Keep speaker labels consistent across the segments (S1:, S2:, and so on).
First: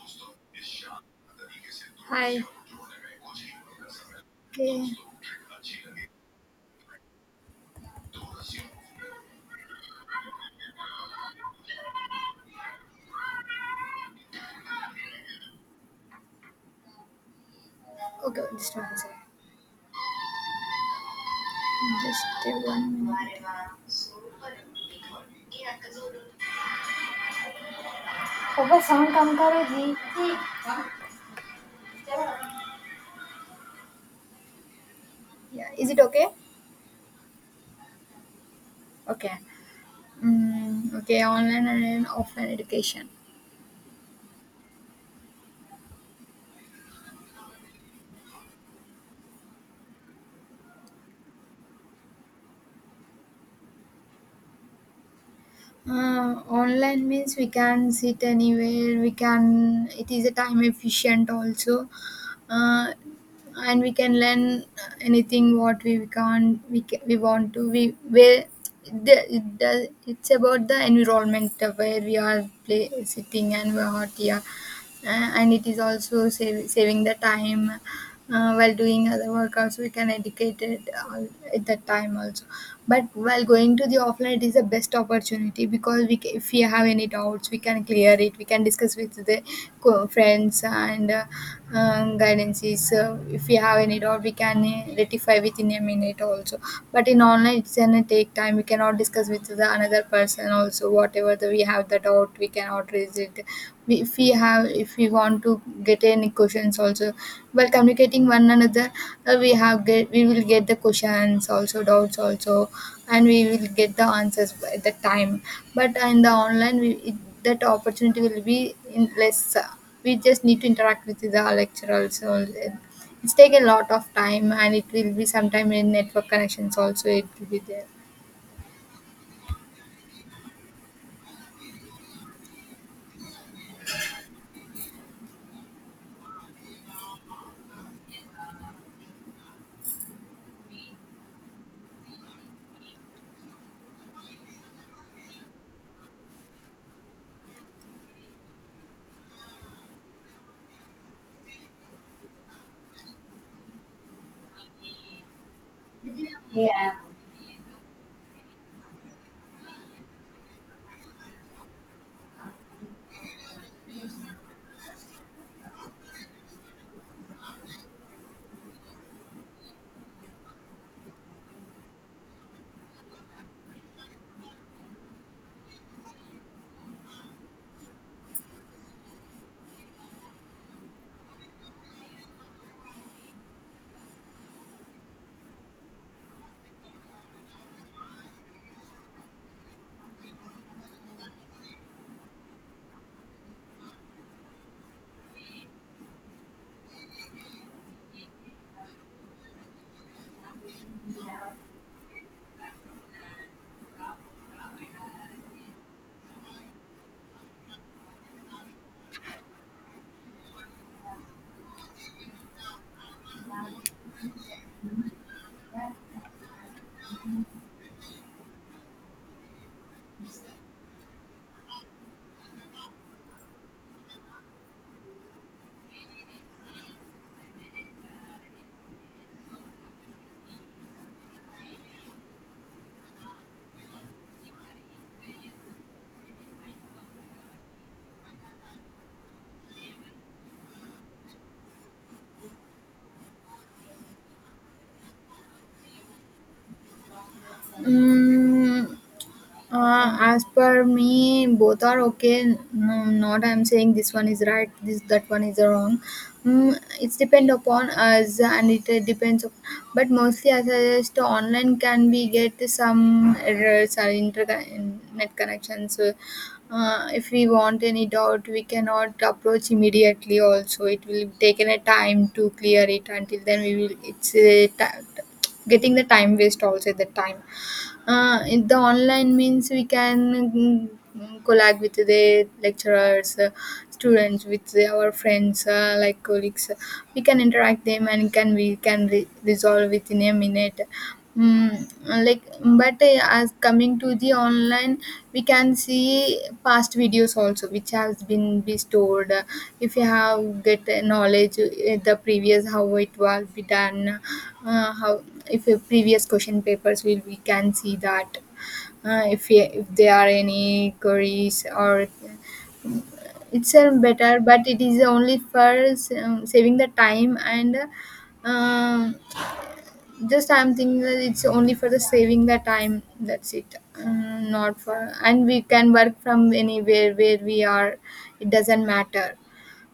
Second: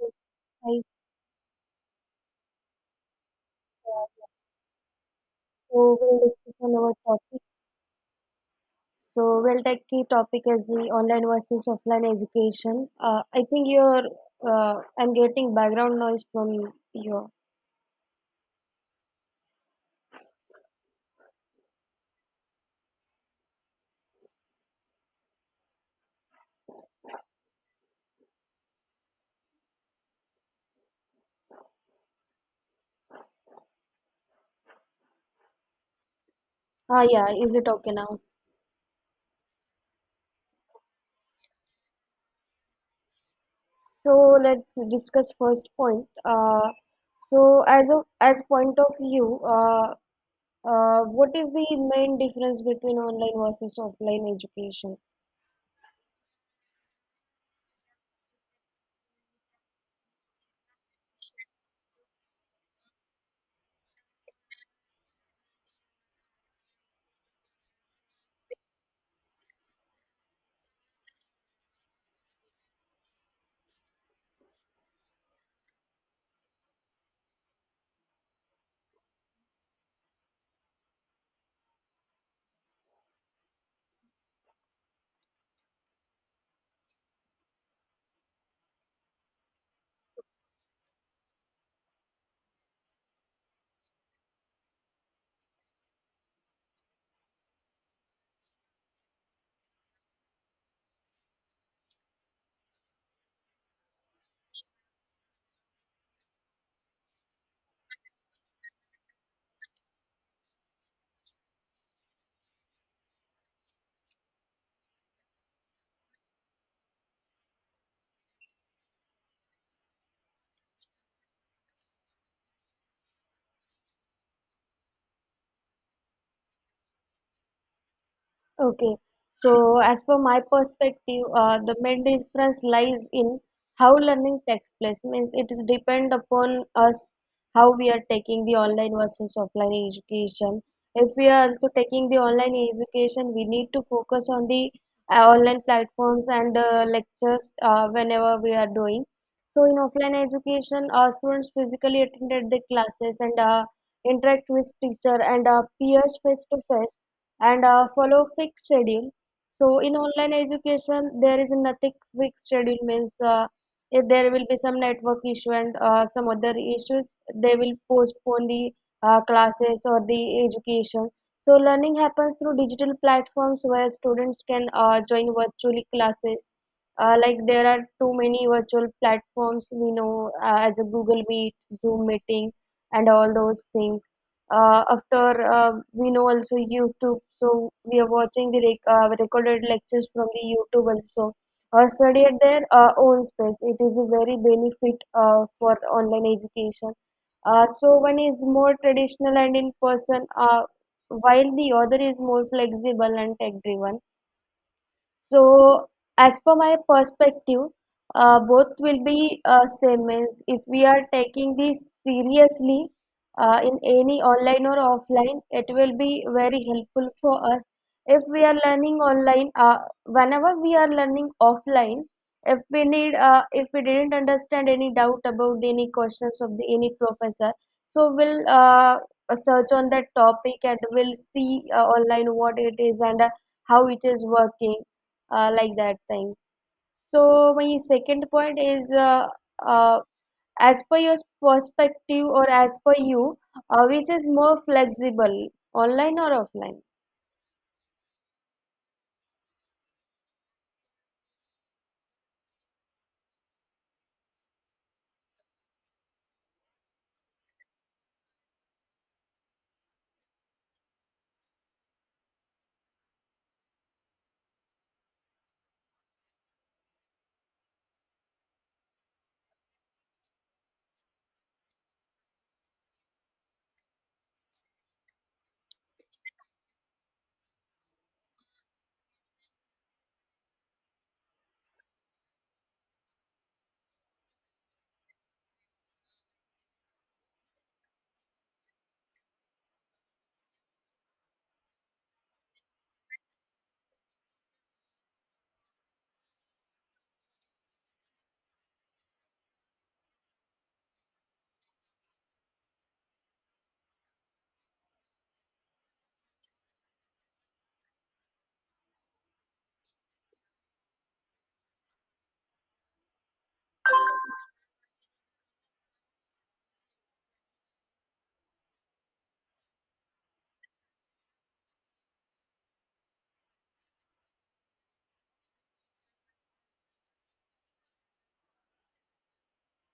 S1: Hi,
S2: Hi.
S1: sir.
S2: Okay.
S1: So we'll discuss on our topic. So we'll take key topic as the online versus offline education. I think I'm getting background noise from you.
S2: Okay, just 1 second. Just 1 minute. पापा song कम करो जी जी Yeah. Is it okay?
S1: Yeah, is it okay now?
S2: Okay. Okay. Online and offline education.
S1: So let's discuss first point. So as of as point of view, what is the main difference between online versus offline education?
S2: Online means we can sit anywhere. We can. It is a time efficient also, uh, and we can learn anything what we can, we want to. We where the, it does, it's about the environment where we are play, sitting and we are hot here, and it is also save, saving the time while doing other work also we can educate it all at that time also, but while going to the offline it is the best opportunity because if we have any doubts we can clear it. We can discuss with the friends and guidances. So if we have any doubt we can rectify within a minute also, but in online it's gonna take time. We cannot discuss with the another person also. Whatever the, we have the doubt we cannot raise it. We, if we have, if we want to get any questions also while communicating one another, we have get, we will get the questions also, doubts also, and we will get the answers at the time. But in the online we, it, that opportunity will be in less. We just need to interact with the lecturers. So it's take a lot of time and it will be sometime in network connections also it will be there.
S1: Okay, so as per my perspective, the main difference lies in how learning takes place. Means it is depend upon us how we are taking the online versus offline education. If we are also taking the online education, we need to focus on the online platforms and lectures whenever we are doing. So in offline education, our students physically attended the classes and interact with teacher and peers face to
S2: Yeah.
S1: face and follow fixed schedule. So in online education, there is nothing fixed schedule means if there will be some network issue and some other issues, they will postpone the classes or the education. So learning happens through digital platforms where students can join virtually classes. Like there are too many virtual platforms we know as a Google Meet, Zoom meeting, and all those things after we know also youtube, so we are watching the recorded lectures from the youtube also, or study at their own space. It is a very benefit for online education. So one is more traditional and in person, while the other is more flexible and tech driven. So, as per my perspective, both will be same. Means if we are taking this seriously in any online or offline, it will be very helpful for us. If we are learning online, whenever we are learning offline, if we need, if we didn't understand any doubt about any questions of the any professor, so we'll search on that topic and we'll see online what it is and how it is working, like that thing. So my second point is uh, as per your perspective or as per you, which is more flexible, online or offline?
S2: Mm, as per me, both are okay. No, not I'm saying this one is right, this that one is wrong. It's depend upon us, and it depends. Of, but mostly, I suggest online can we get some errors or internet connections. So, if we want any doubt, we cannot approach immediately. Also, it will taken a time to clear it. Until then, we will. It's getting the time waste also at the time. In the online means we can mm, collab with the lecturers, students, with the- our friends, like colleagues. We can interact them and can resolve within a minute. Mm, like, but as coming to the online we can see past videos also which has been be stored. If you have get a knowledge the previous how it was be done, how if a previous question papers will we can see that. If if there are any queries, or it's a better, but it is only for saving the time and um, just I'm thinking that it's only for the saving the time. That's it. Uh, not for, and we can work from anywhere where we are. It doesn't matter.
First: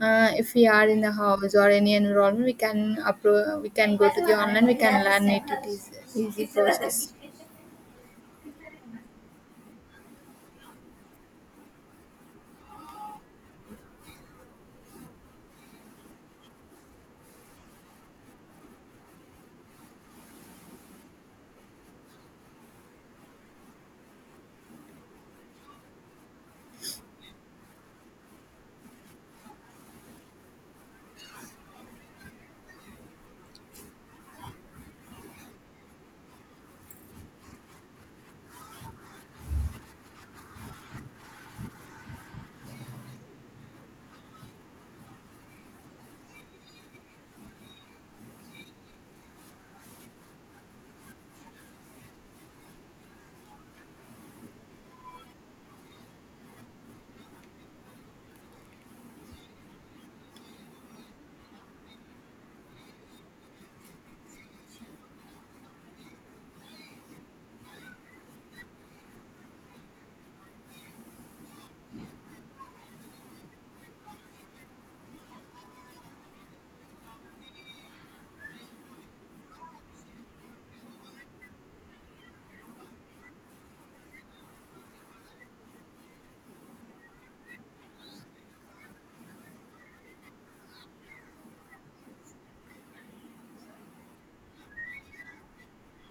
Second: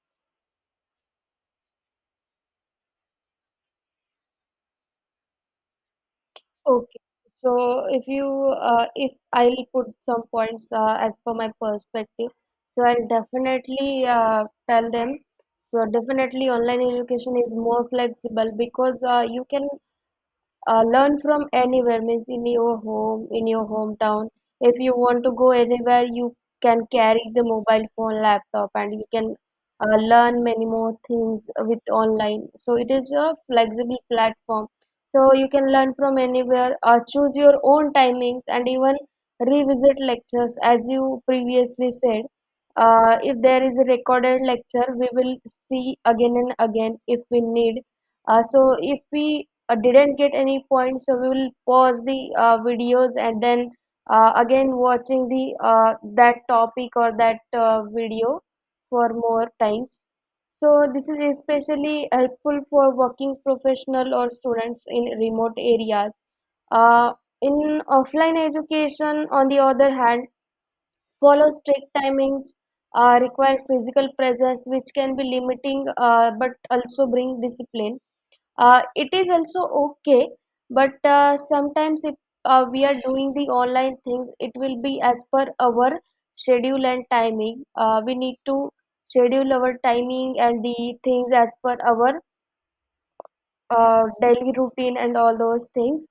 S2: If we are in the house or any environment, we can go to the online. We can learn it. It is easy
S1: Okay.
S2: process.
S1: So if you if I'll put some points as per my perspective, so I'll definitely tell them. So definitely online education is more flexible because you can learn from anywhere means in your home, in your hometown. If you want to go anywhere, you can carry the mobile phone, laptop, and you can learn many more things with online. So it is a flexible platform. So you can learn from anywhere, choose your own timings, and even revisit lectures as you previously said. If there is a recorded lecture, we will see again and again if we need. So if we didn't get any points, so we will pause the videos and then again watching the that topic or that video for more times. So this is especially helpful for working professional or students in remote areas. Uh, in offline education, on the other hand, follow strict timings, require physical presence, which can be limiting, but also bring discipline. It is also okay, but sometimes if we are doing the online things, it will be as per our schedule and timing. We need to schedule our timing and the things as per our daily routine and all those things.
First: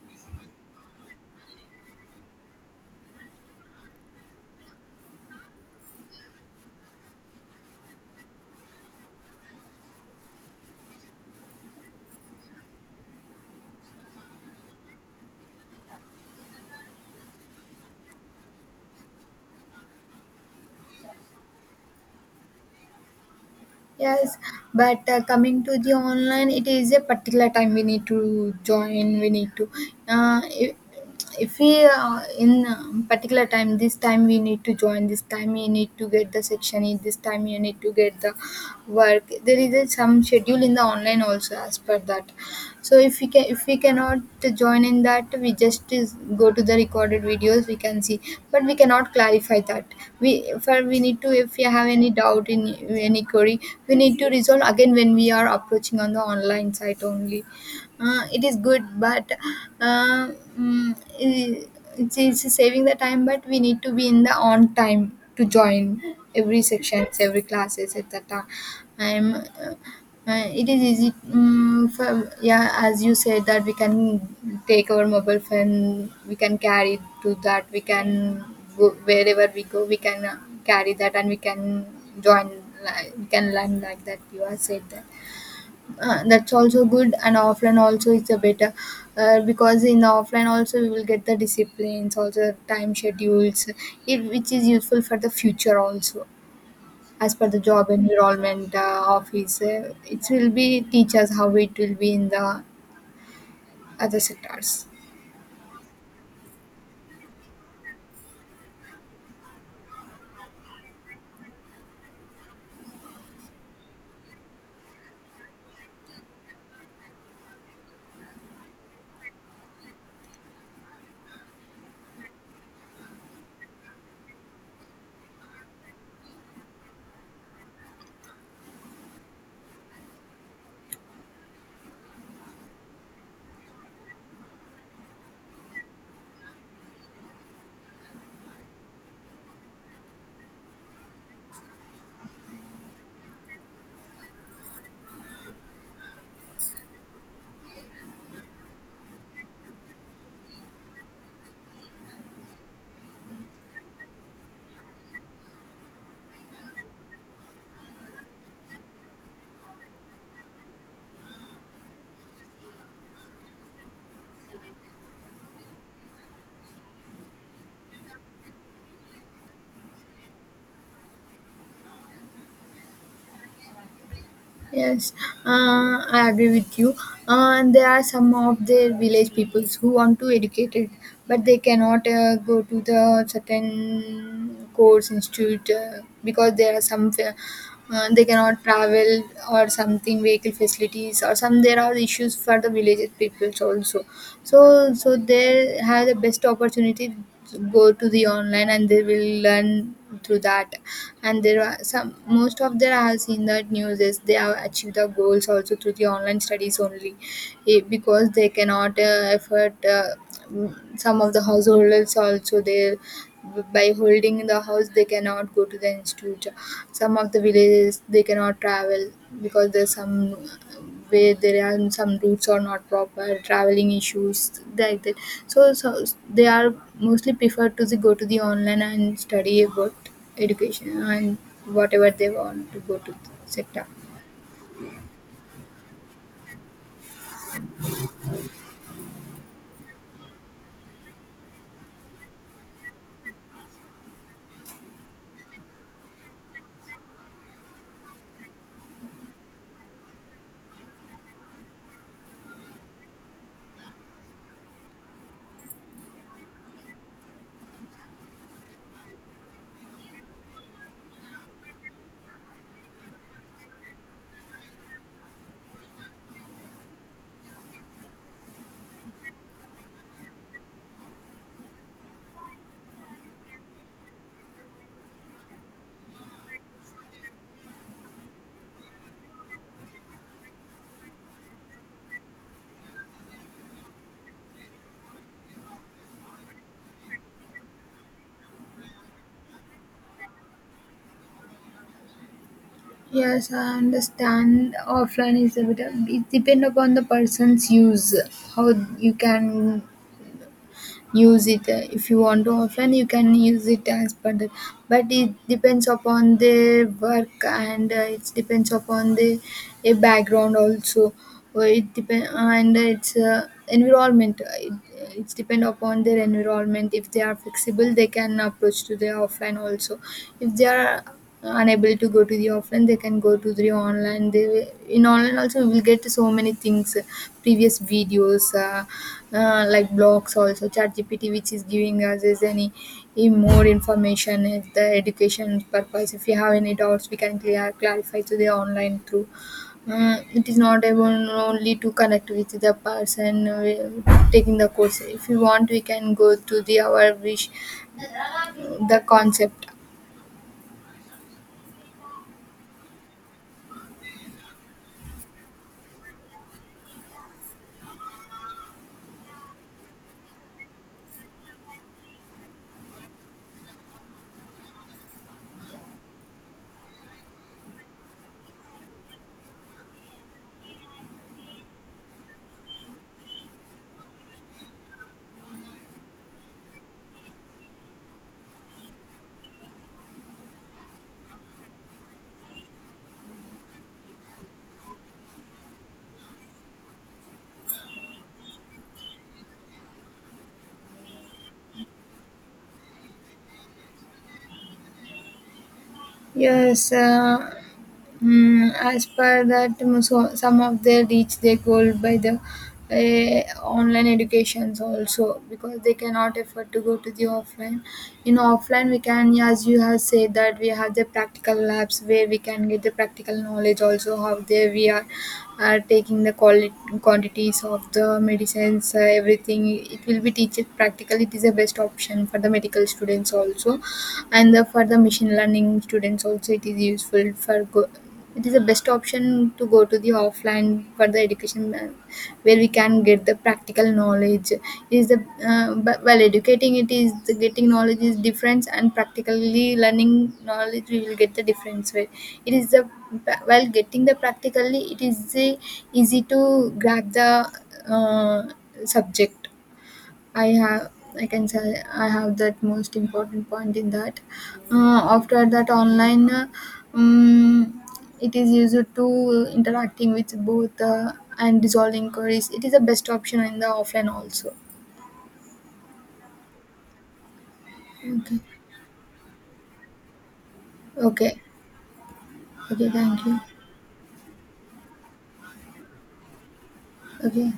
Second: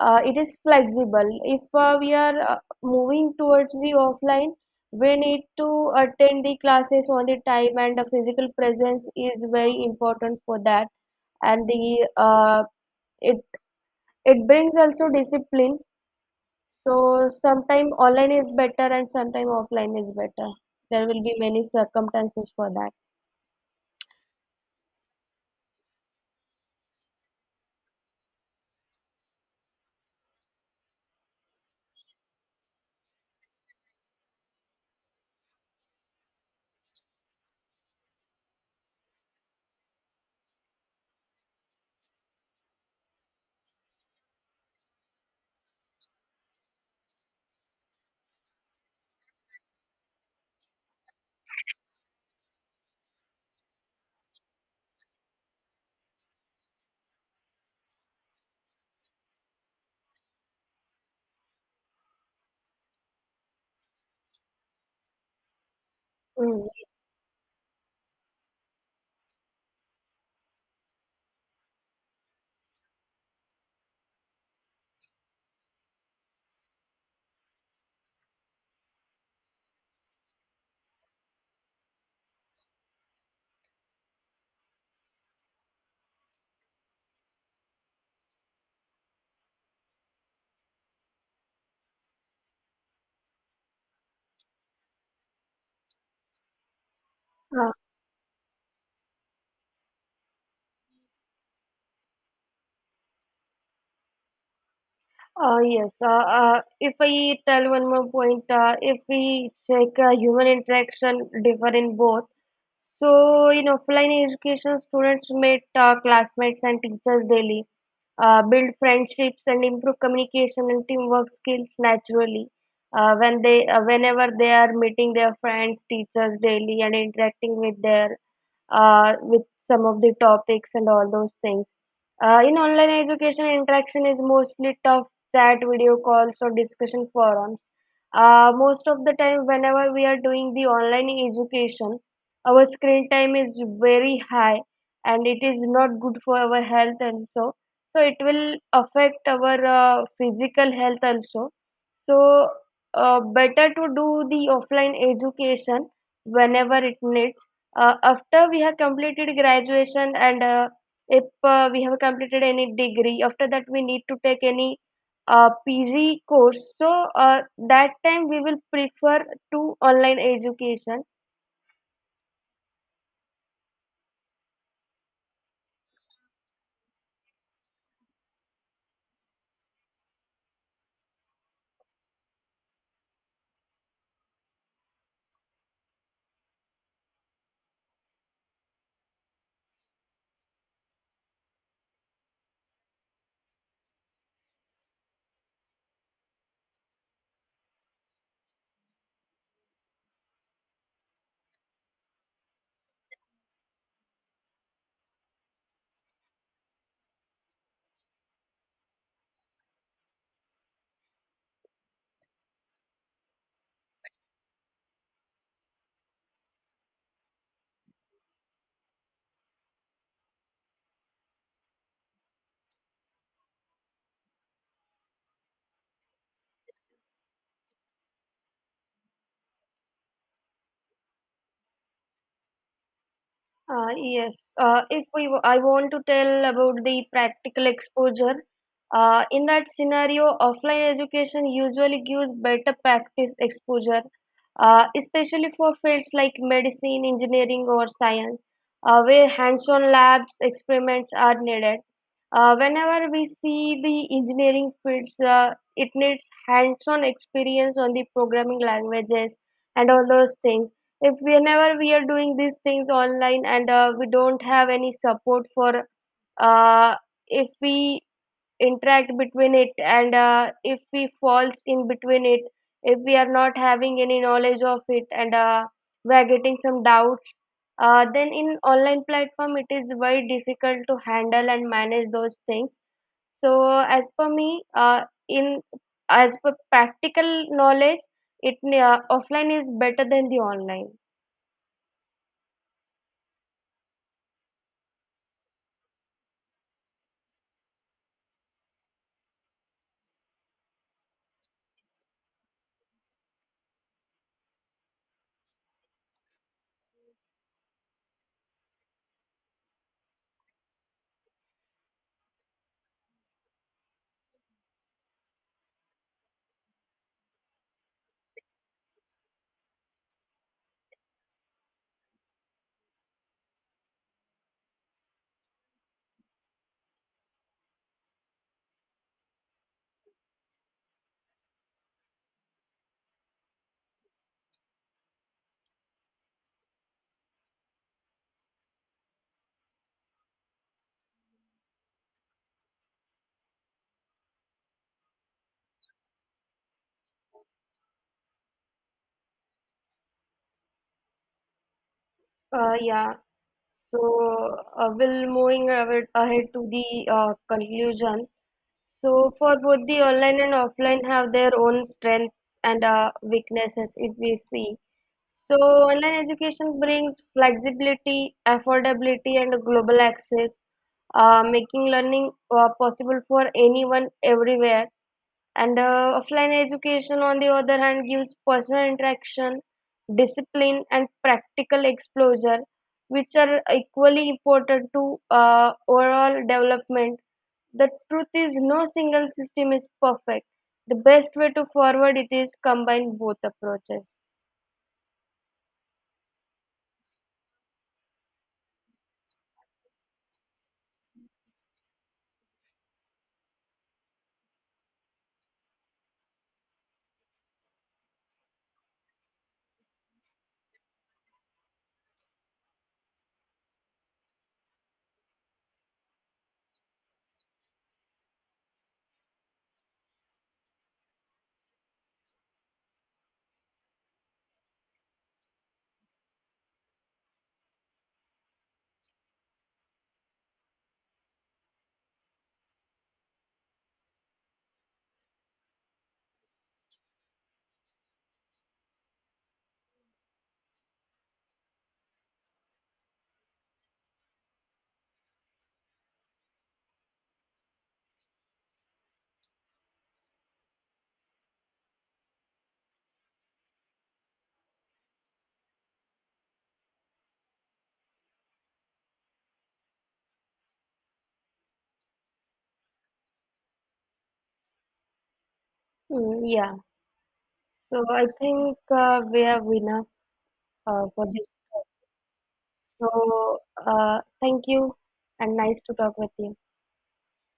S1: It is flexible. If we are moving towards the offline, we need to attend the classes on the time, and the physical presence is very important for that. And the it it brings also discipline. So sometime online is better and sometime offline is better. There will be many circumstances for that.
S2: Yes, but coming to the online, it is a particular time we need to join. We need to, uh, if, if we in particular time, this time we need to join. This time you need to get the section. In this time you need to get the work. There is a, some schedule in the online also as per that. So if we cannot join in that we just is go to the recorded videos we can see, but we cannot clarify that. We, for we need to, if we have any doubt in any query we need to resolve again when we are approaching on the online site only. It is good, but uh, mm, i- it's saving the time but we need to be in the on time to join every
S1: Mm.
S2: sections, every classes at that time. It is easy, for, yeah as you said that we can take our mobile phone, we can carry to that, we can go wherever we go, we can carry that and we can join. We can learn like that you have said that. That's also good, and offline also it's a better, because in the offline also we will get the disciplines also, time schedules, it, which is useful for the future also as per the job environment of his. It will be teach us how it will be in the other sectors.
S1: Yes. If I tell one more point, if we check human interaction differ in both. So in offline education, students meet classmates and teachers daily, build friendships and improve communication and teamwork skills naturally. Whenever they are meeting their friends, teachers daily and interacting with their with some of the topics and all those things. In online education, interaction is mostly tough chat, video calls, or discussion forums. Most of the time, whenever we are doing the online education, our screen time is very high and it is not good for our health also. So, it will affect our physical health also. So, better to do the offline education whenever it needs after we have completed graduation and if we have completed any degree, after that we need to take any PG course. So that time we will prefer to online education.
S2: Yes, I agree with you. And there are some of the village peoples who want to educate it, but they cannot go to the certain course institute, because there are they cannot travel, or something vehicle facilities, or some there are issues for the village peoples also. So, so they have the best opportunity, go to the online and they will learn through that. And there are some, most of them I have seen that news is they have achieved the goals also through the online studies only. Eh, because they cannot afford, some of the householders also there, by holding in the house they cannot go to the institute. Some of the villages they cannot travel because there's some, where there are some routes are not proper, traveling issues like that. So, so they are mostly preferred to the, go to the online and study about education, and whatever they want to go to the sector.
S1: Yes, if we w- I want to tell about the practical exposure. In that scenario, offline education usually gives better practice exposure, especially for fields like medicine, engineering, or science, where hands-on labs experiments are needed. Whenever we see the engineering fields, it needs hands-on experience on the programming languages and all those things. If whenever we are doing these things online and we don't have any support for, uh, if we interact between it and if we falls in between it, if we are not having any knowledge of it and we are getting some doubts, then in online platform it is very difficult to handle and manage those things. So as per me, in as per practical knowledge, it offline is better than the online.
S2: Yes, I understand. Offline is a bit. It depend upon the person's use. How you can use it, if you want to offline you can use it as per that, but it depends upon their work and it depends upon the a background also. It depend and it's environment. It, it's depend upon their environment. If they are flexible they can approach to their offline also. If they are unable to go to the offline they can go to the online. They in online also we will get so many things, previous videos, like blogs also, chat GPT which is giving us is any more information, the education purpose. If you have any doubts we can clear, clarify to the online through, it is not able only to connect with the person taking the course. If you want we can go to the our wish, the concept.
S1: Yeah, so we'll moving ahead to the conclusion. So for both the online and offline have their own strengths and weaknesses if we see. So online education brings flexibility, affordability and global access, making learning possible for anyone everywhere. And offline education, on the other hand, gives personal interaction, discipline, and practical exposure, which are equally important to overall development. The truth is, no single system is perfect. The best way to forward it is combine both approaches.
S2: Yes, as per that, so some of they reach their goal by the online educations also, because they cannot afford to go to the offline. In offline, we can, as you have said, that we have the practical labs where we can get the practical knowledge also, how there we are taking the quality, quantities of the medicines, everything, it will be teached practically. It is the best option for the medical students also, and the, for the machine learning students also it is useful for it is the best option to go to the offline for the education, where we can get the practical knowledge is the, while educating it is the getting knowledge is difference and practically learning knowledge we will get the difference, where it is the, while getting the practically it is the easy to grab the uh, subject. I have I can say I have that most important point in that. After that online, um, it is used to interacting with both, and resolving queries. It is the best option in the offline also.
S1: Hmm, yeah. So I
S2: Okay,
S1: think we have enough for
S2: okay,
S1: this.
S2: okay. Thank you.
S1: So thank you, and nice to talk with you.
S2: Okay.